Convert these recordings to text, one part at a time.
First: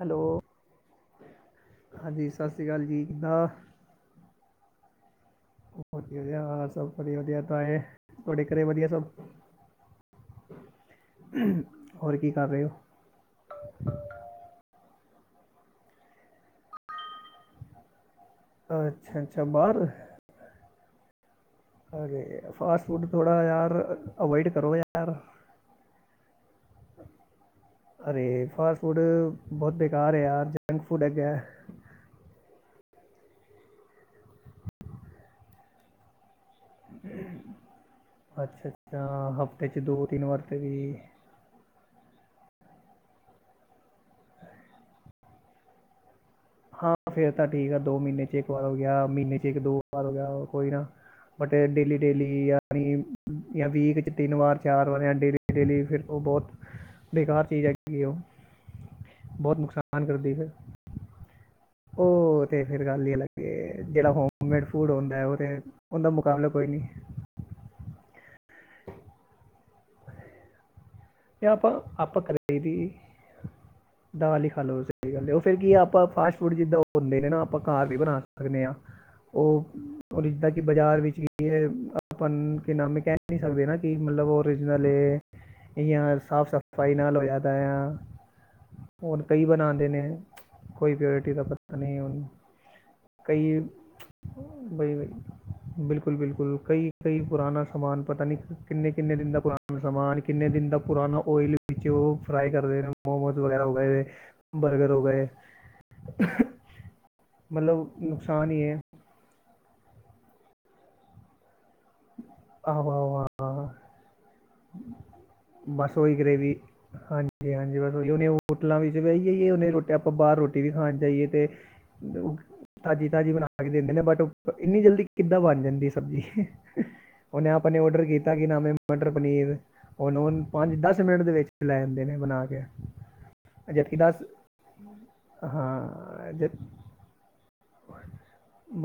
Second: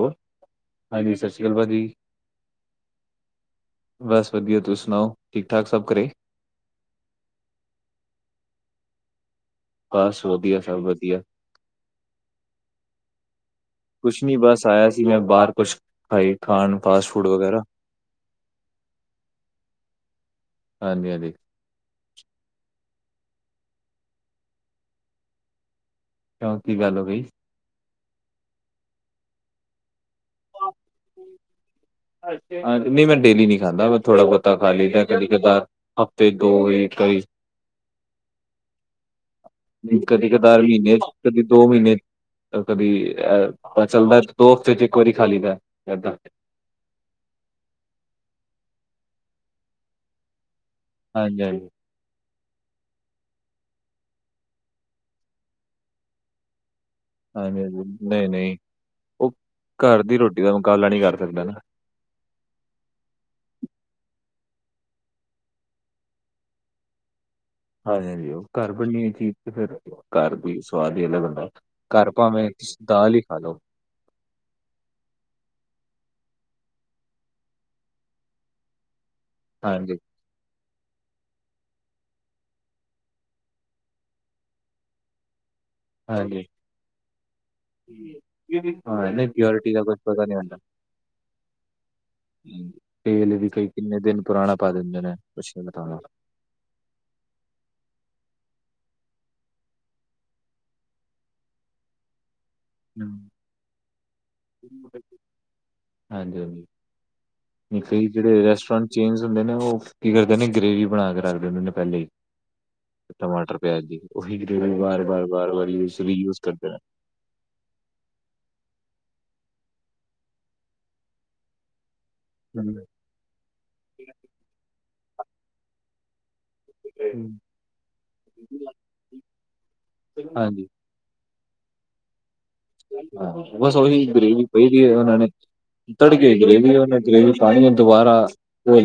Hello, ਹਾਂਜੀ ਸਤਿ ਸ਼੍ਰੀ ਅਕਾਲ ਭਾਜੀ ਹਾਂਜੀ ਸਤਿ ਸ਼੍ਰੀ ਅਕਾਲ ਜੀ ਕਿੱਦਾਂ? ਬਸ ਵਧੀੱਆ ਤੁਸੀਂ ਸੁਣਾਓ, ਠੀਕ ਠਾਕ ਸਭ ਘਰੇ? ਜੀ ਹਾ ਸਭ ਵਧੀਆ -ਵਧੀਆ ਤਾਂ ਏ, ਤਾਡੇ ਘਰੇ ਵੱਧੀਆ ਸਭ? ਬਸ ਵਧੀਆ- ਸਭ ਵਧੀਆ। ਹੋਰ ਕੀ ਕਰ ਰਹੇ ਕੁਛ ਨੀ ਬਸ ਆਇਆ ਸੀ ਮੈਂ ਬਾਰ, ਕੁਛ ਆਹੀ ਖਾਣ ਫਾਸਟ ਫੂਡ ਵਗੈਰਾ। ਅੱਛਾ- ਅੱਛਾ ਬਾਰ। ਹਾਂਜੀ -ਹਾਂਜੀ। ਹਾਂ ਫਾਸਟ ਫੂਡ ਥੋੜ੍ਹਾ ਯਾਰ, ਅਵਾਇਡ ਕਰੋ ਯਾਰ ਕਿਓ ਕੀ ਗੱਲ ਹੋ ਗਈ? ਅਰੇ, ਫਾਸਟ ਫੂਡ ਬੋਤ ਬੇਕਾਰ ਏ ਯਾਰ, ਜੰਕ ਫੂਡ ਹੈਗਾ। ਹਾਂ, ਨਈ ਮੈਂ ਡੇਲੀ ਨੀ ਖਾਂਦਾ, ਮੈਂ ਥੋੜਾ ਬੋਤਾ ਖਾ ਲੈਂਦਾ, ਕਦੀ ਕਦਾਰ ਤੇ ਦੋ ਵਈ ਕਾਈ ਅੱਛਾ, ਅੱਛਾ। ਹ ਕਦੀ- ਕਦਾਰ ਮਹੀਨੇ ਚ, ਕਦੀ ਦੋ ਮਹੀਨੇ ਕਦੀ, ਅ, ਚਲਦਾ ਦੋ ਹਫ਼ਤੇ ਚ, ਇੱਕ ਵਾਰੀ ਖਾ ਲੀ ਦਾ ਏਦਾਂ ਹਾਂ, ਫੇਰ ਤਾਂ ਠੀਕ ਆ, ਦੋ ਮਹੀਨੇ ਚ ਇੱਕ ਵਾਰ ਹੋ ਗਿਆ, ਮਹੀਨੇ ਚ ਇੱਕ-ਦੋ ਵਾਰ ਹੋ ਗਿਆ ਕੋਈ ਨਾ ਹਾਂਜੀ ਬ ਹਾਂਜੀ ਡੇਲੀ ਦੀ ਡੇਲੀ ਆ। ਣੀ ਜਾਂ ਵੀਕ 'ਚ ਤਿੰਨ ਵਾਰ, ਚਾਰ ਵਾਰ ਜਾਂ ਡੇਲੀ- ਡੇਲੀ ਫਿਰ ਓ ਬਹੁਤ ਬੇਕਾਰ ਹਾਂਜੀ ਚੀਜ਼ ਹੈਗੀ ਕਿ ਹਾਂਜੀ ਓ, ਨਹੀਂ ਨਹੀਂ ਬੋਤ ਨੁਕਸਾਨ ਕਰਦੀ ਫਿਰ [unintelligible] ਕਰਨੇ ਆ ਉਹ ਤੇ ਫੇਰ ਗੱਲ ਹੀ ਅੱਲਗ ਐ, ਜਿਹੜਾ ਹੋਮਮੇਡ ਫੂਡ ਹੁੰਦਾ ਉਹ ਤੇ ਉਹਦਾ ਮੁਕਾਬਲਾ ਕੋਈ ਨੀ ਹਾਂਜੀ, ਹਾਂਜੀ। ਉਹ ਘਰ ਬਣਨੀ ਚੀਜ਼ ਫੇਰ ਘਰ ਦੀ ਸਵਾਦ ਈ ਅਲੱਗ ਇਹ ਅੱਲਗ, ਆਪਾਂ ਘਰ ਆਪਾਂ ਭਾਵੇਂ ਕਰੀ ਤੁਸੀ ਦੀ ਦਾਲ ਈ ਖਾ ਲੋਓ। ਦਾਲ ਹੀ ਖਾ ਲ ਲੋ। ਸਹੀ ਗੱਲ ਏ, ਉਹ ਫਿਰ ਕੀਐ ਆਪਾਂ ਫਾਸਟ ਫੂਡ ਜਿੱਦਾਂ ਉਹ ਹੁੰਦੇ ਨੇ ਨਾ ਆਪਾਂ ਘਰ ਵੀ ਬਣਾ ਸਕਦੇ ਹਾਂ। ਉਹ ਹਾਂਜੀ ਔਰ ਜਿੱਦਾਂ ਕਿ ਬਾਜ਼ਾਰ ਵਿੱਚ ਕੀ ਏ, ਆਪਾਂ ਕਿਨਾ ਨੂੰ ਕਹਿ ਨਹੀਂ ਸਕਦੇ ਨਾ ਕਿ ਮਤਲਬ ਓਰੀਜਨਲ ਏ ਯਾ, ਹਾਂਜੀ। ਸਾਫ਼-ਸਫ਼ਾਈ ਨਾਲ ਹੋਇਆ ਪਿਆ‌। ਹਾਂ ਹੁਣ ਨਹੀਂ ਕਈ ਪਿਓਰਿਟੀ ਦਾ ਬਣਾਦੇ ਕੁਛ ਨੇ, ਪਤਾ ਨੀ ਹੁੰਦਾ। ਕੋਈ ਪਿਓਰਿਟੀ ਦਾ ਪਤਾ ਨਹੀਂ ਉਹਨੂੰ। ਹਮ, ਤੇਲ ਵੀ ਕਈ, ਕਿੰਨੇ ਦਿਨ ਪੁਰਾਣਾ ਪਾ ਦਿੰਦੇ ਬਾਈ ਨੇ ਕੁਛ ਨੀ ਪਤਾ ਹੁੰਦਾ। ਬਿਲਕੁਲ-ਬਿਲਕੁਲ ਕਈ ਕਈ ਪੁਰਾਣਾ ਸਮਾਨ ਪਤਾ ਨੀ, ਕਿੰਨੇ-ਕਿੰਨੇ ਦਿਨ ਦਾ ਪੁਰਾਣਾ ਸਮਾਨ, ਕਿੰਨੇ ਦਿਨ ਦਾ ਪੁਰਾਣਾ ਓਇਲ ਵਿੱਚੇ ਉਹ ਫਰਾਈ ਕਰਦੇ ਨੇ ਮੋਮੋਸ ਵਗੈਰਾ ਹੋ ਗਏ, ਬਰਗਰ ਹੋ ਹਾਂਜੀ ਗਏ। ਹਾਂਜੀ ਨਹੀਂ ਮਤਲਬ ਕਈ ਜਿਹੜੇ ਨੁਕਸਾਨ ਹੀ ਹੈ ਰੈਸਟੋਰੈਂਟ ਚੇਂਜ ਹੁੰਦੇ ਨੇ, ਉਹ ਕੀ ਕਰਦੇ ਨੇ ਗ੍ਰੇਵੀ ਬਣਾ ਕੇ ਰੱਖਦੇ ਹੁੰਦੇ ਨੇ ਪਹਿਲੇ ਈ ਆਹੋ ਆਹੋ ਹਾਂ ਟਮਾਟਰ, ਪਿਆਜ਼ ਦੀ। ਉਹੀ ਗੇ੍ਵੀ ਵਾਰ-ਵਾਰ-ਵਾਰ-ਵਾਰੀ ਇਸ ਲਈ ਯੂਜ ਕਰਦੇ ਨੇ ਜੀ, ਹਾਂਜੀ। ਬਸ ਹੁਣ ਹੋਟਲਾਂ ਵਿੱਚ ਵੀ ਆਹੀ ਹੀਨੇ ਅਗਰ ਆਪਾਂ ਬਾਹਰ ਰੋਟੀ ਵੀ ਖਾਣ ਜਾਈਏ ਤੇ ਹਮ, ਤਾਜ਼ੀ-ਤਾਜ਼ੀ ਬਣਾ ਕੇ ਦਿੰਦੇ ਨੇ। ਬਟ ਇੰਨੀ ਜਲਦੀ ਕਿੱਦਾਂ ਬਣ ਜਾਂਦੀ ਸਬਜ਼ੀ ਹਮ। ਹੁਨੇ ਆਪ ਨੇ ਔਡਰ ਕੀਤਾ ਕਿ ਨਾਮ ਏ ਮਟਰ-ਪਨੀਰ ਉਹਨੂੰ ਹਾਂਜੀ ਪੰਜ-ਦਸ ਮਿੰਟ ਦੇ ਵਿੱਚ ਲੈ ਆਦੇ ਨੇ ਬਣਾ ਕੇ। ਹਾਂ। ਬਸ, ਜਦਕਿ ਉਹੀ ਗਰੇਵੀ ਪਈਦੀ ਐ ਉਹਨਾਂ ਨੇ, ਹਾਂ ਤੜਕੇ ਜਦ ਗਰੇਵੀ ਉਹ ਗਰੇਵੀ ਪਾਉਣੀ ਦੁਬਾਰਾ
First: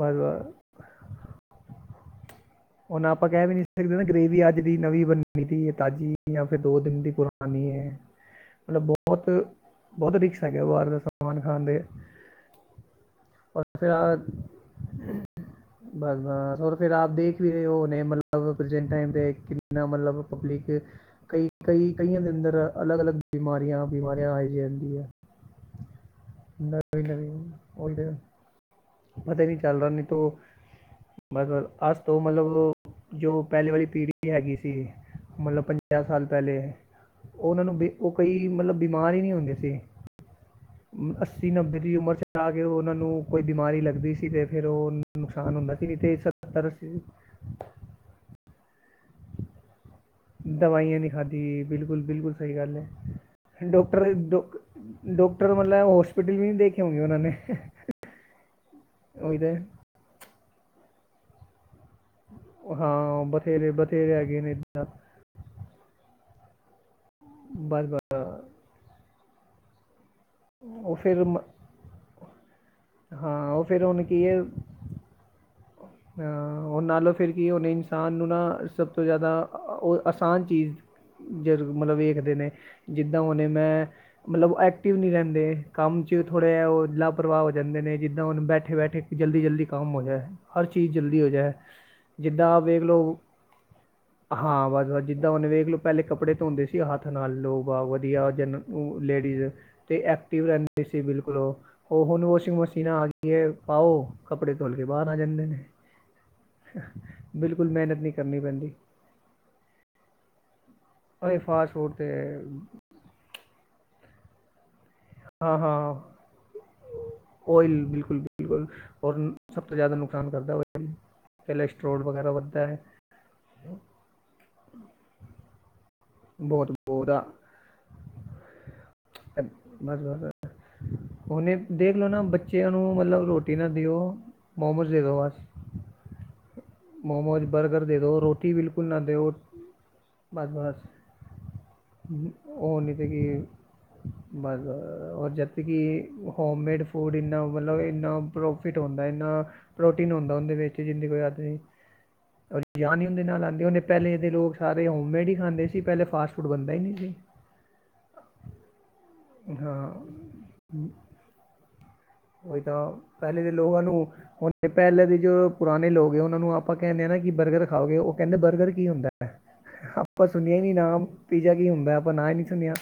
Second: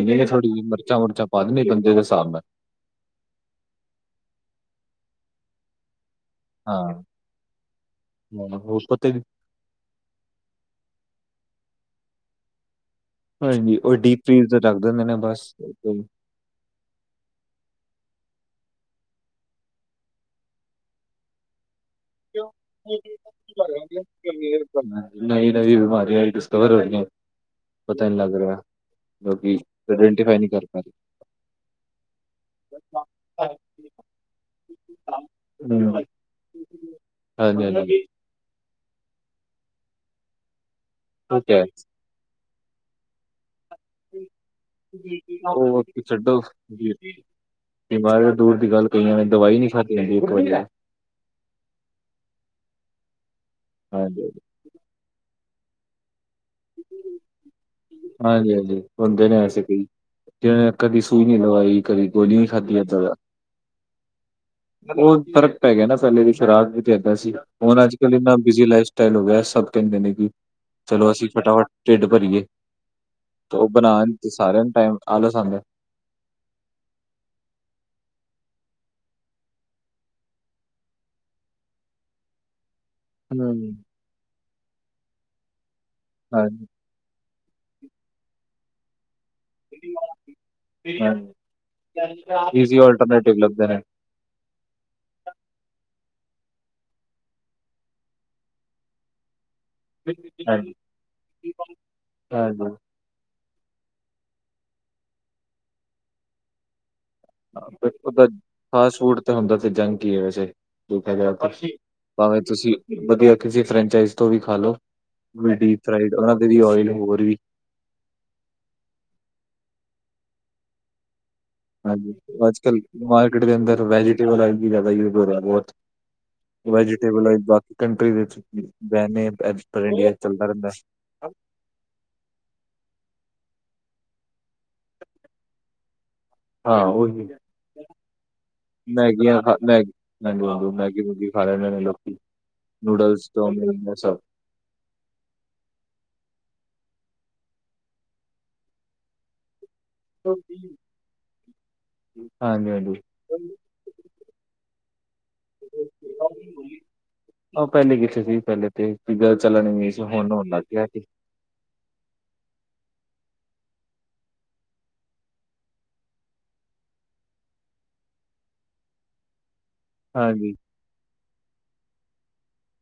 ਬਸ ਥੋੜੀ ਜਹੀ ਮਿਰਚਾਂ-ਮੁਰਚਾਂ ਪਾ ਦੇਣੀ ਬੰਦੇ ਦੇ ਹਿਸਾਬ ਨਾਲ ਉ ਹੁਣ ਆਪਾਂ ਕਹਿ ਵੀ ਨੀ ਸਕਦੇ ਨਾ, ਗ੍ਰੇਵੀ ਅੱਜ ਦੀ ਨਵੀਂ ਬਣਨੀ ਏ ਤਾਜ਼ੀ ਜਾਂ ਫਿਰ ਦੋ ਦਿਨ ਹਾਂ ਦੀ ਪੁਰਾਨੀ ਐ। ਉਹ ਮਤਲਬ ਪਤੇ ਬੋਤ ਬਹੁਤ ਰਿਕਸ ਹੈਗੇ। ਉਹ ਬਾਹਰ ਦਾ ਪਕਵਾਨ ਖਾਨ ਦੇ ਔਰ ਹਾਂਜੀ। ਫਿਰ ਉਹ ਆ ਡੀਪ ਫੀਜ਼ਰ ਰੱਖ ਦੇ ਹੁੰਦੇ ਨੇ ਬਸ ਓਹੀ। ਹਾ ਫੇਰ ਫਿਰ ਆਪ ਦੇਖ ਵੀ ਰਹੇ ਹੋ ਨੇ ਮਤਲਬ ਪ੍ਰੈਜੈਂਟ ਟਾਇਮ ਤੇ ਕਿੰਨਾ ਮਤਲਬ ਪਬਲਿਕ ਕਈ ਕਈ-ਕਈਆਂ ਦੇ ਅੰਦਰ ਅਲੱਗ-ਅਲੱਗ ਬਿਮਾਰੀਆਂ-ਬਿਮਾਰੀਆਂ ਆਈ ਜਾਂਦੀ ਐ। ਨਵੀਂ ਨਵੀਂ ਬਿਮਾਰੀਆਂ ਡਿਸਕਵਰ ਹੋ ਨਵੀਂ, ਰਹੀਆਂ ਨਵੀਂ ਪਤਾ ਆਦੇ ਨਹੀਂ ਲੱਗ ਰਿਹਾ ਪਤਾ ਲੋਕੀ ਨੀ ਚੱਲ ਰਹਾ ਨੀ ਤੇ ਆਇਡੈਂਟੀਫਾਈ ਨਹੀਂ ਕਰ ਪਾ ਬਸ-ਬਸ ਆਜ ਤੋ ਮਤਲਬ ਕੇ ਜੋ ਪਹਿਲੇ ਵਾਲੀ ਪੀੜ੍ਹੀ ਹੈਗੀ ਸੀ, ਮਤਲਬ ਰਹੇ ਹਮ, ਪੰਜਾਹ ਸਾਲ ਪਹਿਲੇ, ਉਹ ਹਾਂਜੀ ਉਹਨਾਂ ਨੂੰ ਬ ਹਾਂਜੀ ਉਹ ਕਈ ਮਤਲਬ ਬਿਮਾਰ ਹੀ ਨਹੀਂ ਹੁੰਦੇ ਸੀ। ਉਹ ਅੱਸੀ, ਕਿਆ ਨੱਬੇ ਦੀ ਉਮਰ ਚ ਆ ਕੇ ਉਹ ਉਹਨਾਂ ਨੂੰ ਕੋਈ ਬਿਮਾਰੀ ਲੱਗ ਦੀ ਸੀ ਤੇ ਫਿਰ ਉਹ ਹੈ ਨੁਕਸਾਨ ਹੁੰਦਾ ਉਹ ਸੀ ਤੇ ਸੱਤਰ-ਅਸੀ ਤੇ ਬਿਮਾਰੀ ਦੂਰ ਦੀ ਗੱਲ ਕਹੀਆਂ ਨੇੈਂ ਦਵਾਈ ਨੀ ਖਾਧੀ ਹੁੰਦੀ ਇੱਕ ਵਾਰੀ ਦਵਾਈਆਂ ਨਹੀਂ ਖਾਧੀ, ਬਿਲਕੁਲ-ਬਿਲਕੁਲ ਸਹੀ ਗੱਲ ਹੈ। ਡਾਕਟਰ ਹਾਂਜੀ ਡੋ ਡਾਕਟਰ, ਮਤਲਬ ਹੋਸਪਿਟਲ ਵੀ ਨਹੀਂ ਦੇਖੇ ਹੋਗੇ ਉਹਨਾਂ ਨੇ ਹਾਂਜੀ, ਹਾਂਜੀ। ਬੰਦੇ ਨੇ ਉਹੀ ਤਾਂ ਐਸੇ ਹੈ। ਕਈ ਜਿਨੇ ਕਦੀ ਸੂਈ ਨਹੀਂ ਲਵਾਈ। ਕਦੀ ਗੋਲੀ ਨਹੀਂ ਖਾਧੀ ਏਦਾਂ ਦਾ ਹਾਂ, ਬਥੇਰੇ-ਬਥੇਰੇ ਹੈਗੇ ਨੇ ਉਹ ਫ਼ਰਕ ਪੈ ਗਿਆ ਨਾ ਪਹਿਲੇ ਦੀ ਸਰਾਬ ਵੀ ਤੇ ਇਦਾਂ ਸੀ ਹੁਣ ਬਸ ਅੱਜ-ਕੱਲ ਬਸ ਇੰਨਾ ਬਿਜ਼ੀ ਲਾਈਫ [unintelligible] ਸਭ ਤੋ ਪਹਿਲੇ ਕਿ ਉਹ ਚਲੋ ਫਿਰ ਅਸੀਂ ਮ- ਫਟਾਫਟ ਢਿੱਡ ਭਰੀਏ। ਹਾਂ ਤੇ ਉਹ ਫਿਰ ਬਣਾ ਉਹਨ ਕੀ ਤੇ ਹੈ ਸਾਰਿਆਂ ਨੂੰ ਟਾਈਮ ਆਲਸ ਆਦਾ ਐ। ਅ ਓ ਹੁਣ ਨਾਲੋਂ ਫਿਰ ਕੀ ਉਹਨੇ ਇਨਸਾਨ ਨੂੰ ਨਾ ਸਭ ਤੋਂ ਜ਼ਿਆਦਾ ਉਹ ਆਸਾਨ ਚੀਜ਼ ਜਦ ਮਤਲਬ ਵੇਖਦੇ ਨੇ ਜਿੱਦਾਂ ਹੁਣੇ ਹੂੰ ਮੈਂ ਮਤਲਬ ਓ ਐਕਟਿਵ ਨਈ ਰੈਂਦੇ ਕੰਮ 'ਚ ਥੋੜ੍ਹੇ ਇ ਹਾਂਜੀ ਓ ਲਵ ਪ੍ਰਵਾ ਹੋ ਜਾਂਦੇ ਨੇ ਜਿੱਦਾਂ ਹੁਣ ਬੈਠੇ-ਬੈਠੇ ਜਲਦੀ-ਜਲਦੀ ਕੰਮ ਹੋ ਜੇ। ਹਰ ਚੀਜ਼ ਜਲਦੀ ਹੋ ਹਾਂਜੀ ਜਾਏ ਜਿੱਦਾਂ ਈਜ਼ੀ ਵੇਖ ਲੋ ਆਲਟਰਨੇਟਿਵ ਲੱਭਦੇ ਨੇ ਹਾਂ ਬਸ-ਬਸ ਜਿੱਦਾਂ ਉਹਨੇ ਵੇਖ ਲੋ ਪੈਲੇ ਕੱਪੜੇ ਧੋਂਦੇ ਸੀ ਹੱਥ ਨਾਲ ਲੋਗ ਆ ਵਧੀਆ ਜਨ ਓ ਲੇਡੀਜ਼ ਤੇ ਐਕਟਿਵ ਹਾਂਜੀ ਰੈਂਦੇ ਸੀ ਬਿਲਕੁਲ ਓ-ਓ ਹੁਣ ਹਾਂਜੀ ਵਾਸ਼ਿੰਗ ਮਸ਼ੀਨ ਆਗੀ ਆਂ ਪਾਓ ਕੱਪੜੇ ਧੁਲ ਕੇ ਬਾਰ ਆ ਜਾਂਦੇ। ਆ ਬਿਲਕੁਲ ਮਿਹਨਤ ਵੇਖੋ ਨਹੀਂ ਕਰਨੀ ਪੈਂਦੀ ਫਾਸਟ ਫੂਡ ਤੇ ਹੁੰਦਾ ਤੇ ਜੰਕ ਹੀ ਹੈ ਵੈਸੇ ਠੀਕ ਹੈ ਔਰ ਜ ਇਹ ਫਾਸਟ ਫੂਡ ਤੇ ਭਾਵੇਂ ਤੁਸੀ ਵਧੀਆ ਕਿਸੀ ਫਰੈਂਚਾਈਜ਼ ਤੋਂ ਵੀ ਖਾ ਲੋ ਵੀ ਹਾਂ ਡੀਪ ਹਾਂ ਫਰਾਈਡ ਉਹਨਾਂ ਦੇ ਵੀ ਓਇਲ ਹੋਰ ਵੀ ਓਇਲ ਬਿਲਕੁਲ-ਬਿਲਕੁਲ ਔਰ ਸਭ ਤੋਂ ਜਾਦਾ ਨੁਕਸਾਨ ਕਰਦਾ ਉਇਲ ਹਾਂਜੀ ਅੱਜ ਕਲ ਮਾਰਕੀਟ ਦੇ ਅੰਦਰ ਵੈਜੀਟੇਬਲ ਵੀ ਜਾਦਾ ਯੂਜ ਹੋ ਰਿਆ ਬੋਤ ਬਹੁਤ ਬਹੁਤਾ ਵੈਜੀਟੇਬਲ ਐ ਇਕ ਬ ਕੰਟਰੀ ਵਿੱਚ ਵੇਨੇ ਪ੍ਰੈਸ ਪ੍ਰਿੰਟਿੰਗ ਚੱਲਦਾ ਰੈਂਦਾ। ਹੁਨੇ ਦੇਖ ਲੋ ਨਾ ਬੱਚਿਆਂ ਨੂੰ ਮਤਲਬ ਰੋਟੀ ਨਾ ਦਿਓ ਮੋਮੋਸ ਦੇ ਦਿਉ ਬਸ ਹਾਂ ਉਹੀ ਮੋਮੋਜ਼ ਬਰਗਰ ਦੇ ਦੋ ਰੋਟੀ ਬਿਲਕੁਲ ਨਾ ਦਿਓ ਮੈਗੀਆਂ ਖਾ ਮੈਗੀ ਹਾਂਜੀ ਹਾਂਜੀ ਬਸ-ਬਸ ਮੈਗੀ ਮੂਗੀ ਖਾ ਲੈਂਦੇ ਨੇ ਲੋਕੀ ਹੋਰ ਨਈ ਤੇ ਕੀ ਨੂਡਲਸ ਏ। ਚੌਮਿਨ ਸਭ ਬਸ ਓ ਜਦ ਕਿ ਹੋਮ ਮੇਡ ਫੂਡ ਇੰਨਾ ਮਤਲਬ ਇੰਨਾ ਪ੍ਰੋਫਿਟ ਹੁੰਦਾ ਇੰਨਾ ਪ੍ਰੋਟੀਨ ਹੁੰਦਾ ਉਹਦੇ ਵਿੱਚ ਜਿੰਦੇ ਕੋਈ ਹੱਦ ਨੀ। ਹੂੰ ਓ ਜਾਨ ਨਈ ਹੁੰਦੇ ਨਾਲ ਓ ਪੈਲੇ ਦੇ ਲੋਕ ਸਾਰੇ ਹੋਮੇਡ ਹੀ ਖਾਂਦੇ ਸੀ ਪੈਲੇ ਫਾਸਟ ਫੂਡ ਬਣਦਾ ਈ ਨਈ ਸੀ। ਓ ਪੈਲੇ ਕਿੱਥੇ ਸੀ ਪੈਲੇ ਤੇ [unintelligible] ਚੱਲਣ ਨੇ ਗੇ ਹਾਂ ਸੀ ਹੁਣ ਹੋਣ ਲੱਗ ਗਿਆ ਸੀ। ਉਹੀ ਤਾਂ ਪਹਿਲੇ ਦੇ ਲੋਗਾਂ ਨੂੰ ਹੁਣ ਪੈਲੇਾਂ ਦੇ ਜੋ ਪੁਰਾਣੇ ਲੋਕ ਉਹਨਾਂ ਨੂੰ ਆਪਾਂ ਕੈਂਦੇ ਹਾਂ ਨਾ ਕਿ ਬਰਗਰ ਖਾਓਗੇ ਓ ਕੈਂਦੇ ਬਰਗਰ ਕੀ ਹੁੰਦਾ। ਆਪਾਂ ਹਾਂਜੀ ਸੁਣਿਆ ਈ ਨੀ ਨਾਮ ਪੀਜਾ ਕੀ ਹੁੰਦਾ ਆਪਾਂ ਨਾ ਈ ਨਈ ਸੁਣਿਆ।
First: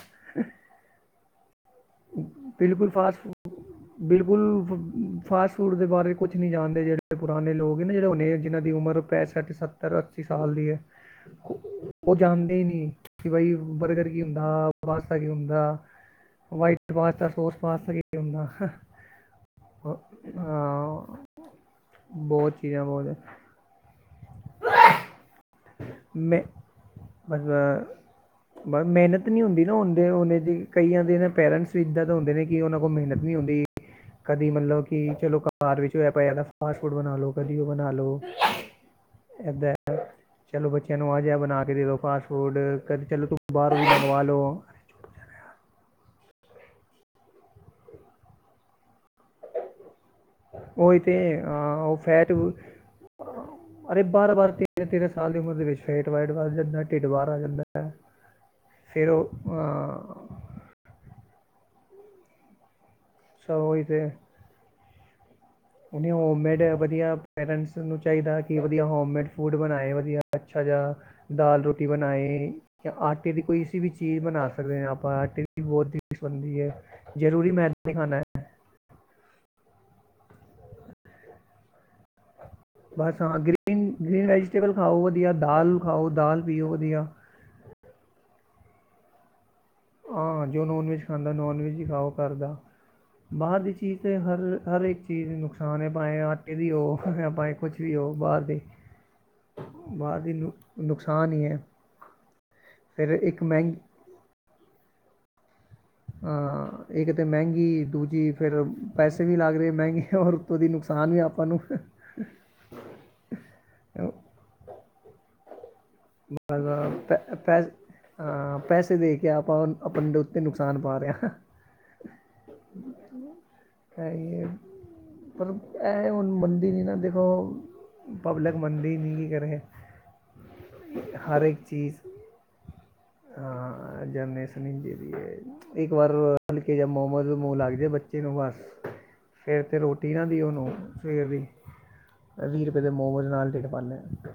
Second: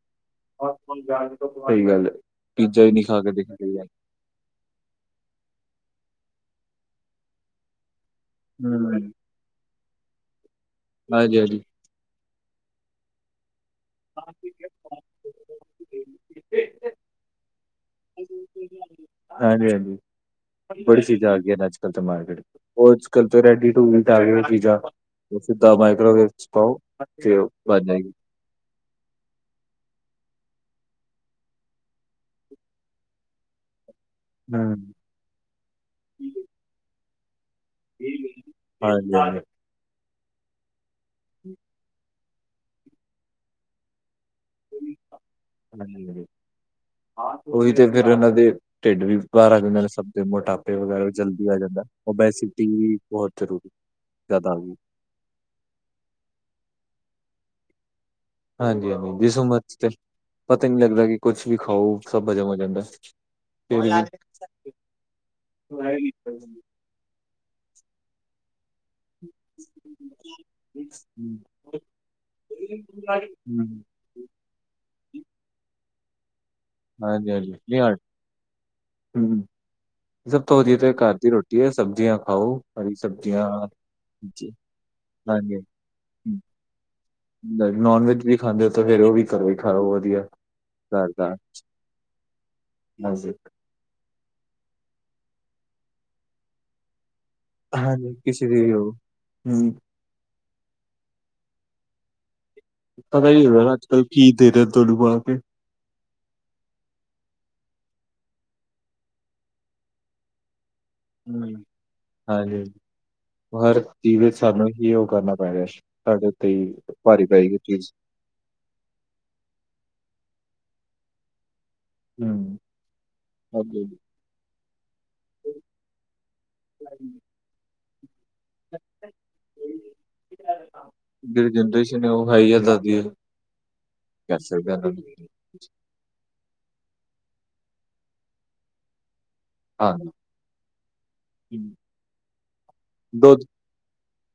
ਸਈ ਗੱਲ ਏ ਪੀਜ਼ਾ ਬਿਲਕੁਲ ਵੀ ਨੀ ਫਾਸਟ ਖਾ ਕੇ ਫੂਡ, ਦੇਖਿਆ। ਬਿਲਕੁਲ ਫਾਸਟ ਫੂਡ ਦੇ ਬਾਰੇ ਕੁਛ ਨਈ ਜਾਣਦੇ ਜੇੜੇ ਪੁਰਾਣੇ ਲੋਗ ਏ ਨਾ ਜੇੜੇ ਹੁਨੇ ਜਿਹਨ੍ਹਾਂ ਦੀ ਹੂੰ ਉਮਰ ਹਾਂਜੀ ਪੈਂਸਠ ਸੱਤਰ ਅੱਸੀ ਸਾਲ ਦੀ ਹੈ ਹਾਂਜੀ ਓ ਜਾਣਦੇ ਈ ਨਈ। ਕਿ ਬਈ ਬਰਗਰ ਕੀ ਹੁੰਦਾ ਪਾਸਤਾ ਕੀ ਹੁੰਦਾ। ਵਾਇਟ ਪਾਸਤਾ ਸੋਸ ਪਾਸਤਾ ਕੀ-ਕੀ ਹੁੰਦਾ। ਹਾਂਜੀ-ਹਾਂਜੀ ਬੜੀ ਚੀਜ਼ਾਂ ਆ ਗਈਆਂ ਨੇ ਅੱਜ ਕੱਲ ਤੇ ਮਾਰਕੀਟ ਬਹੁਤ 'ਚ ਚੀਜ਼ਾਂ ਓ ਅੱਜ ਬਹੁਤ ਕਲ ਤੋਂ ਰੈਡੀ ਟੂ ਵੀਟ ਆ ਗੇ ਚੀਜ਼ਾਂ ਸਿੱਧਾ ਮਾਈਕ੍ਰੋਵੇਵ ਮੈਂ 'ਚ ਪਾਓ ਫਿਰ ਓ ਬਣ ਜਾਏਗੀ। ਬਸ ਮਿਹਨਤ ਨੀ ਹੁੰਦੀ ਨਾ ਉਦੇ ਨੇ ਦੇ ਕਈਆਂ ਦੇ ਨਾ ਪੇਰੈਂਟਸ ਵੀ ਇੱਦਾਂ ਤਾਂ ਹੁੰਦੇ ਨੇ ਕਿ ਉਨਾਂ ਕੋਲ ਮਿਹਨਤ ਨੀ ਹੁੰਦੀ ਕਦੀ ਮਤਲਬ ਕਿ ਚਲੋ ਬਾਰ ਵਿੱਚ ਹੋਇ ਆਪ ਇਦ ਫਾਸਟ ਫੂਡ ਬਣਾ ਲ ਲੋ ਕਦੀ ਓ ਬਣਾ ਲੋ ਹਾਂਜੀ, ਹਾਂਜੀ, ਏਦਾਂ ਚਲੋ ਬੱਚਿਆਂ ਨੂੰ ਅ ਜਿਹਾ ਬਣਾ ਕੇ ਦੇ ਦੋ ਫਾਸਟ ਫੂਡ ਕਦੇ ਚਲੋ ਤੂੰ ਬਾਰੋਂ ਵੀ ਮੰਗਵਾ ਲੋ। [inaudible] ਹਾਂ ਉਹੀ ਤੇ ਫਿਰ ਉਹਨਾਂ ਦੇ ਢਿੱਡ ਵੀ ਬਾਰ ਆ ਜਾਂਦੇ ਨੇ ਸਭ ਤੇ ਮੋਟਾਪੇ ਉਹੀ ਵਗੈਰਾ ਤੇ ਜਲਦੀ ਆ ਹਾਂ, ਜਾਂਦਾ ਉਹ ਫੈਟ ਮਓਬੈਸਟੀ ਵੀ ਬੋਤ ਜ਼ਰੂਰੀ ਅਰੇ ਜ਼ਿਆਦਾ ਬਾਰਾਂ-ਬਾਰਾਂ ਆ ਗਈ। ਤੇਰਾਂ-ਤੇਰਾਂ ਸਾਲ ਦੀ ਉਮਰ ਦੇ ਵਿੱਚ ਵੇਟ ਵਾਟ ਵਧ ਜਾਂਦਾ ਢਿੱਡ ਬਾਰ ਆ ਜਾਂਦਾ ਹੈ। ਹਾਂਜੀ-ਹਾਂਜੀ ਜਿਸ ਉਮਰ 'ਚ ਪਤਾ ਹੀ ਨੀ ਲੱਗਦਾ ਕਿ ਕੁਛ ਵੀ ਖਾਓ ਸਭ ਹਜਮ ਹੋ ਜਾਂਦਾ ਸਭ ਉਹੀ ਫੇਰ ਸਭ ਠੀਕ ਹੁਨੇ ਹੋਮੇਡ ਵਧੀਆ ਪੇਰੈਂਟਸ ਨੂੰ ਚਾਈਦਾ। ਕਿ ਵਧੀਆ ਹੋਮੇਡ ਫੂਡ ਬਣਾਏ ਵਧੀਆ ਅੱਛਾ ਜਿਹਾ ਦਾਲ ਰੋਟੀ ਬਣਾਈ, ਜਾਂ ਆਟੇ ਦੀ ਕੋਈ ਸੀ ਵੀ ਚੀਜ ਬਣਾ ਸਕਦੇ ਆ ਆਪਾਂ, ਆਟੇ ਦੀ ਵੀ ਬਹੁਤ ਈਸੀ ਬਣਦੀ ਐ, ਹਾਂਜੀ, ਜ਼ਰੂਰੀ ਹਾਂਜੀ। ਨਹੀਂ ਮੈਦਾ ਈ ਹਾਂ, ਖਾਣਾ ਐ। ਹੂੰ, ਸਭ ਤੋਂ ਵਧੀਆ 'ਤੇ ਘਰ ਦੀ ਰੋਟੀ ਏ ਸਬਜ਼ੀਆਂ। ਖਾਓ ਹਰੀ ਬਸ ਹਾਂ ਸਬਜ਼ੀਆਂ ਗ੍ਰੀ ਨ, ਗ੍ਰੀਨ ਵੈਜੀਟੇਬਲ ਖਾਓ,। ਵਧੀਆ ਹਾਂਜੀ ਦਾਲ ਖਾਓ, ਦਾਲ ਪੀਓ ਵਧੀਆ। ਨੋਨ ਵੈਜ ਵੀ ਖਾਂਦੇ ਓ 'ਤੇ ਫੇਰ ਉਹ ਵੀ ਘਰੋ ਈ। ਹਾਂ, ਜੋ ਨੋਨ ਵੈਜ ਖਾਂਦਾ ਨੋਨ ਵੈਜ ਵੀ ਖਾਓ ਘਰਦਾ, ਹਾਂਜੀ ਬਾਹਰ ਦੀ ਚੀਜ਼ ਦੇ ਹਰ- ਹਰ ਇੱਕ ਚੀਜ਼ ਨੁਕਸਾਨ ਏ, ਭਾਏ ਆਟੇ ਦੀ ਹੋ ਭਾਏ ਹਾਂਜੀ ਕਿਸੇ ਦੀ ਵੀ ਹੋਵੇ, ਹੂੰ। ਬਾਹਰ ਦੀ ਨੂ ਨੁਕਸਾਨ ਈ ਐ। ਪਤਾ ਈ ਹੈਗਾ ਨਾ ਅੱਜ-ਕੱਲ੍ਹ ਕੀ ਦੇ ਰੇ ਤੋਨੂੰ ਪਾ ਕੇ। ਅ ਇੱਕ 'ਤੇ ਮਹਿੰਗੀ, ਦੂਜੀ ਫੇਰ ਪੈਸੇ ਵੀ ਲੱਗ ਰਹੇ ਮਹਿੰਗੇ, ਔਰ ' ਓਹਦੀ ਨੁਕਸਾਨ ਵੀ ਆਪਾਂ ਹੂੰ ਨੂੰ‌। ਹਾਂਜੀ, ਹਰ ਚੀਜ਼ ਵਿੱਚ ਸਾਨੂੰ ਕੀ ਉਹ ਕਰਨਾ ਪੈ ਰਿਹਾ ਸੀ। ਸਾਡੇ ਉੱਤੇ ਈ ਪੈ ਭਾਰੀ ਪੈਗੀ ਉਹ ਪੈ ਚੀਜ਼। ਹਾਂ, ਪੈਸੇ ਦੇ ਕੇ ਆਪਾਂ ਆਪਣੇ ਦੇ ਉੱਤੇ ਨੁਕਸਾਨ ਪਾ ਰੇ ਆਂ। [inaudible] ਹਮ ਪਰ ਐ ਹੁਣ ਮੰਨਦੀ ਨੀ ਨਾ ਦੇਖੋ ਪਬਲਿਕ ਮੰਨਦੀ ਨੀ ਕੀ ਕਰੇ। ਹਰ ਜਿਹੜੀ ਇੱਕ ਚੀਜ਼, ਜਨਰੇਸ਼ਨ ਹੈ ਉਹ ਹੈ ਜਾਂ ਦਾਦੀ ਅਹ ਕਰ ਜਨਏਸ਼ਨੀ ਸਕਦਾ ਇਹਨਾਂ ਨੂੰ ਜਰੀਏ ਇੱਕ ਵਾਰ ਰਲ ਕੇ ਜਦ ਮੋਮੋ ਦੇ ਮੂੰਹ ਲੱਗ ਜਾਏ ਬੱਚੇ ਨੂੰ ਬਸ। ਫੇਰ 'ਤੇ ਹਾਂਜੀ ਰੋਟੀ ਨਾ ਦਿਓ ਉਹਨੂੰ ਸਵੇਰ ਦੀ, ਵੀਹ ਰੁਪਏ ਦੇ ਮੋਮਜ਼ ਨਾਲ ਟਿਕ ਪਾਨੇ ਆ ਤੇ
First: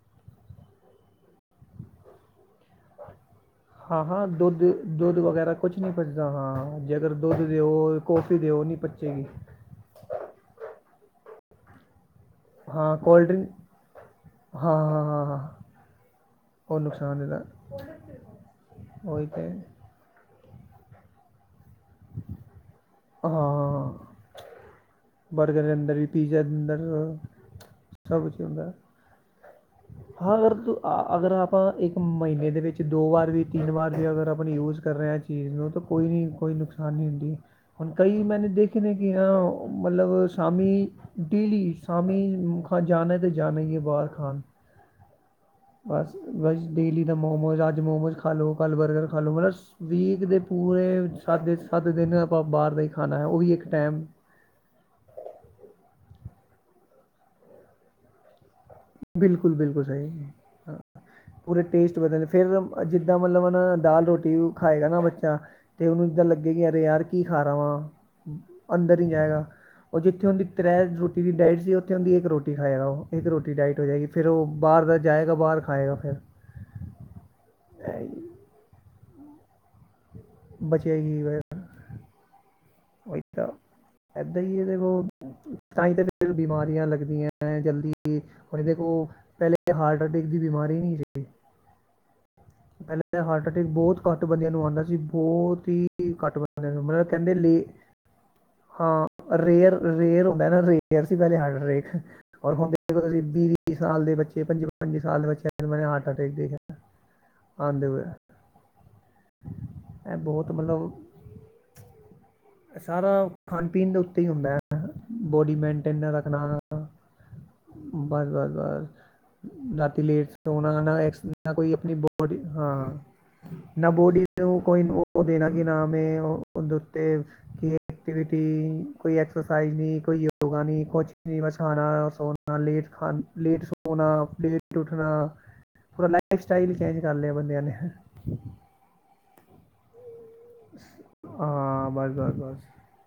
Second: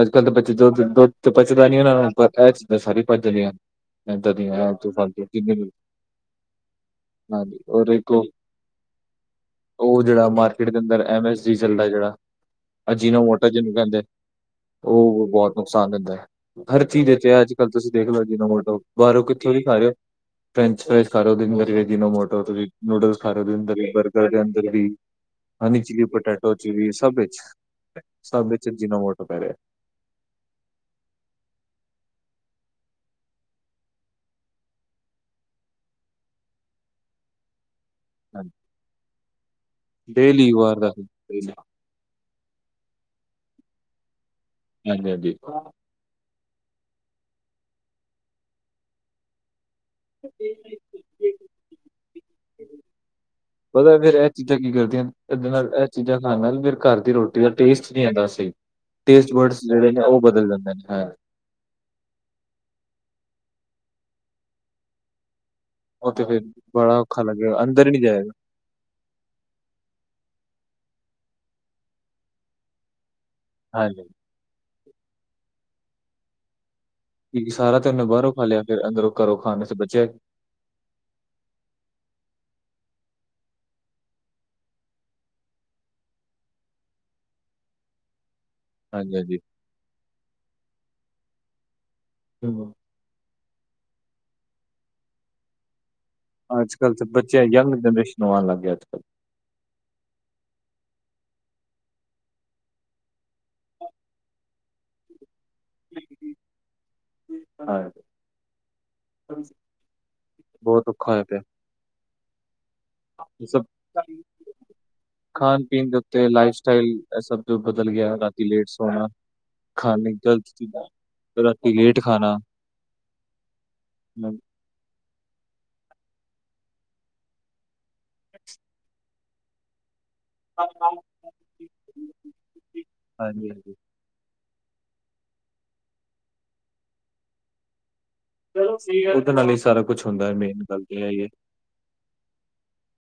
ਅੱਜ-ਕੱਲ ਦੇ ਬੱਚੇ ਦੁਧ- ਦੁੱਧ ਤੇ ਪਚਦਾ ਨੀ ਉਹਨਾਂ ਨੂੰ, ਪਰ ਇਹ ਚੀਜ਼ਾਂ ਸਾਰੀ ਪਚ ਜਾਂਦੀਆਂ। ਹਾਂ-ਹਾਂ ਏਦਾਂ ਦੀਆਂ ਆਲਤੂ ਦੁੱਧ-ਦੁੱਧ ਫਾਲਤੂ ਵਗੈਰਾ ਕਿੰਨੀ ਵੀ ਕੁਛ ਨੀ ਪਚਦਾ, ਹਾਂ ਜੇ ਅਗਰ ਦੁੱਧ ਹਾਂਜੀ ਔਰ ਦਿਓ, ਇੱਕ ਉਹ ਕੌਫੀ ਦਿਓ ਨੀ ਪ ਚੇ ਗੀ। ਉਹ ਜਿਹੜਾ ਮਾਰਕੀਟ ਦੇ ਅੰਦਰ ਐਮ ਐਸ ਜੀ ਜਲਦਾ ਜਿਹੜਾ, ਹਾਂ ਅਜੀਨਾ ਕੋਲਡ ਮੋਟੋ ਡਰਿੰਕ ਜਿਹਨੂੰ ਕਹਿੰਦੇ ਹਾਂ ਹਾਂ ਹਾਂ ਉਹ ਹਾਂ ਬਹੁਤ ਨੁਕਸਾਨ ਦਿੰਦਾ ਐ। ਉਹ ਹਰ ਚੀਜ਼ ਨੁਕਸਾਨ ਵਿਚ ਐ ਦਿੰਦਾ ਅੱਜ-ਕੱਲ ਤੁਸੀਂ ਦੇਖ ਲੋ ਜੀਨੋ ਮੋਟੋ, ਬਾਹਰੋਂ ਉਹੀ ਤਾਂ ਕਿੱਥੇ ਵੀ ਖਾ ਰੇ ਓ ਫਰੈਂਚ ਫਰੈਸ ਖਾ ਰੇ ਓ ਦਿਨ ਭਰ ਜੀਨੋ ਮੋਟੋ ਤੁਸੀਂ ਨੂਡਲਸ ਖਾ ਰੇ ਉਦੇ ਅੰਦਰ ਵੀ ਹਾਂ ਬਰਗਰ ਦੇ ਅੰਦਰ ਵੀ ਬਰਗਰ ਦੇ ਹਨੀ ਅੰਦਰ ਚੀਲੀ ਵੀ ਪੀਜ਼ਾ ਦੇ ਪਟਾਟੋ 'ਚ ਵੀ ਅੰਦਰ ਸਭ ਵਿਚ, ਸਭ ਵਿਚ ਜੀਨੋ ਮੋਟੋ ਪੈ‌ ਰਿਹਾ। [inaudible] ਹਾਂ, ਅਗਰ ਤੁ ਅਗਰ ਆਪਾਂ ਇੱਕ ਮਹੀਨੇ ਦੇ ਵਿੱਚ ਦੋ ਵਾਰ ਵੀ, ਤਿੰਨ ਵਾਰ ਵੀ ਅਗਰ ਆਪਣੀ ਯੂਜ਼ ਕਰ ਰੇ ਆ ਚੀਜ਼ ਨੂੰ ਤਾਂ ਕੋਈ ਵੀ ਕੋਈ ਨੁਕਸਾਨ ਨੀ ਹੁੰਦੀ। ਹੁਣ, ਕਈ ਮੈਂਨੇ ਹਾਂਜੀ ਦੇਖੇ ਨੇ ਕਿ ਅ ਉ ਮਤਲਬ ਡੇਲੀ ਵਾਰ ਸ਼ਾਮੀ ਦਾ ਹਾਂਜੀ ਡੇਲੀ ਸ਼ਾਮੀ ਖਾ ਜਾਣਾ ਏ 'ਤੇ ਜਾਣਾ ਈ ਏ ਬਾਹਰ ਖਾਣ। ਹਾਂਜੀ-ਹਾਂਜੀ। ਬਸ-ਬਸ ਡੇਲੀ ਦਾ ਮੋਮੋਜ ਅੱਜ ਮੋਮੋਜ ਖਾ ਲੋ, ਕੱਲ ਬਰਗਰ ਖਾ ਲੋ ਬਸ। ਵੀਕ ਦੇ ਪੂਰੇ ਸੱਤ ਦੇ ਸੱਤ ਦਿਨ ਆਪਾਂ ਬਾਹਰ ਦਾ ਈ ਖਾਣਾ ਐ, ਉਹ ਵੀ ਇੱਕ ਪਤਾ ਟੇਮ। ਫੇਰ ਇਹ ਚੀਜ਼ਾਂ ਕੀ ਕਰਦੀਆਂ ਅਨ ਇਹਦੇ ਨਾਲ ਇਹ ਚੀਜ਼ਾਂ ਖਾਣ ਨਾਲ ਫੇਰ ਘਰ ਦੀ ਰੋਟੀ ਦਾ ਟੇਸਟ ਨੀ ਆਂਦਾ ਸਹੀ। ਟੇਸਟ ਬਿਲਕੁਲ ਵਰਡਸ ਬਿਲਕੁਲ ਜਿਹੜੇ ਨੇ ਉਹ ਸਹੀ ਬਦਲ ਜਾਂਦੇ ਨੇ ਹੈ। ਪੂਰੇ ਟੇਸਟ ਵਧਣ ਫੇਰ ਜਿੱਦਾਂ ਮਲਬਣ ਦਾਲ ਰੋਟੀ ਯੂ ਖਾਏਗਾ ਨਾ ਬੱਚਾ। 'ਤੇ ਉਹਨੂੰ ਉਹ ਇੱਦਾਂ ਫੇਰ ਲੱਗੇਗੀ ਅਰੇ ਬੜਾ ਯਾਰ ਔਖਾ ਕੀ ਖਾ ਲੱਗੇਗਾ ਅੰਦਰ ਹੀ ਨਹੀਂ ਜਾਏਗਾ। ਰਵਾਂ। ਅੰਦਰ ਈ ਜਾਏਗਾ ਉਹ ਜਿੱਥੇ ਉਹਦੀ ਤਰੈ ਰੋਟੀ ਦੀ ਡਾਇਟ ਸੀ ਉੱਥੇ ਓਹੁੰਦੀ ਇੱਕ ਰੋਟੀ ਖਾਏਗਾ ਉਹ। ਇੱਕ ਰੋਟੀ ਡਾਈਟ ਹੋ ਹਾਂਜੀ ਜਾਏਗੀ, ਫਿਰ ਉਹ ਬਾਹਰ ਦਾ ਜਾਏਗਾ ਬਾਹਰ ਖਾਏਗਾ ਫੇਰ। ਕਿਓਂਕਿ ਸਾਰਾ ਤੇ ਓਨੇ ਬਾਰੋਂ ਖਾ ਲੇਆ ਫੇਰ ਅੰਦਰੋਂ ਘਰੋਂ ਖਾਨ ਨੂੰ ਤੇ ਬਚੇਆ ਬਚੇਆ ਈ ਹੋਏਆ ਓਈ ਤਾ ਏਦਾਂ ਈ ਏਦੇ ਕੋਲ, ਤਾਂਈ ਤਾਂ ਫੇਰ ਬਿਮਾਰੀਆਂ ਲੱਗਦੀਆਂ ਐਂ ਜਲਦੀ। ਹੁਨ ਦੇਖੋ ਹਾਂਜੀ-ਹਾਂਜੀ। ਪੈਲੇ ਹਾਰਟ ਅਟੈਕ ਦੀ ਬਿਮਾਰੀ ਨਈ ਸੀ। ਤੇਨੂੰ- ਪੈਲੇ ਤਾਂ ਹਾਰਟ ਅਟੈਕ ਬੋਤ ਘੱਟ ਬੰਦੇਆਂ ਨੂੰ ਆਂਦਾ ਸੀ ਬੋਤ ਈ ਅੱਜ-ਕੱਲ ਤਾਂ ਬੱਚੇਆਂ ਯੰਗ ਜਨਰੇਸ਼ਨ ਨੂੰ ਆਨ ਲਾਗੀ। ਹਾਂ ਰੇਅਰ ਰੇਅਰ ਹੁੰਦਾ ਨਾ ਰੇਅਰ ਸੀ, ਪੈਲੇ ਹਾਰਟਟੇਕ। ਔਰ ਹੁਨ ਦੇਖੋ ਤੁਸੀਂ ਵੀਅ-ਵੀਅ ਸਾਲ ਦੇ ਬੱਚੇ ਪੰਜੀ-ਪੰਜੀ ਸਾਲ ਦੇ ਬੱਚੇ ਜਿਨੂੰ ਮੈਂਨੇ ਹਾਰਟ ਅਟੈਕ ਦੇਖੇਆ, ਆਂਦੇ ਹਾਂਜੀ ਹੋਏ ਐ। ਐ ਬੋਤ ਮਤਲਬ ਖੋਏਆ ਪੇਆ। ਐ ਸਾਰਾ ਖਾਨ ਪੀਨ ਦੇ ਉੱਤੇ ਈ ਹੁੰਦਾ। [unintelligible] ਖਾਨ ਪੀਨ ਦੇ ਮੇਨਟੇਨ ਉੱਤੇ ਰੱਖਣਾ ਲਾਈਫ ਸਟਾਈਲ ਸਬ ਜੋ ਬਦਲ ਗੇਆ ਬਸ ਰਾਤੀ ਬਸ ਲੇਟ ਬਸ ਸੋਨਾ। ਰਾਤੀ ਲੇਟ ਸੋਨਾ ਨਾ ਏਸ ਲਈ ਕੋਈ ਰਾਤੀ ਆਪਨੀ ਲੇਟ ਖਾਣਾ ਬੋਡੀ, ਹਾਂ। ਨਾ ਬੋਡੀ ਨੂੰ ਕੋਈ ਓ ਦੇਨਾ ਕੀ ਨਾਮ ਏ ਓਦੇ ਉੱਤੇ ਕੋਈ ਐਕਟੀਵਿਟੀ, ਕੋਈ ਐਕਸਰਸਾਈਜ਼ ਨੀ ਕੋਈ ਯੋਗਾ ਨੀ ਕੋਚਿੰਗ ਨੀ ਬਸ ਖਾਨਾ ਸੋਨਾ ਲੇਟ ਖਾ, ਲੇਟ ਹਾਂਜੀ-ਹਾਂਜੀ। ਸੋਨਾ ਲੇ ਟ ਉੱਠਨਾ ਪੂਰਾ ਲਾਈਫ ਸਟਾਈਲ ਚੇਂਜ ਕਰ ਲੇਆ ਬੰਦੇਆਂ ਨੇ। ਓਦੇ ਨਾਲ ਈ ਸਾਰਾ ਕੁਛ ਹੁੰਦਾ ਐਮੇ। ਹਾਂ, ਬਸ-ਬਸ-ਬਸ।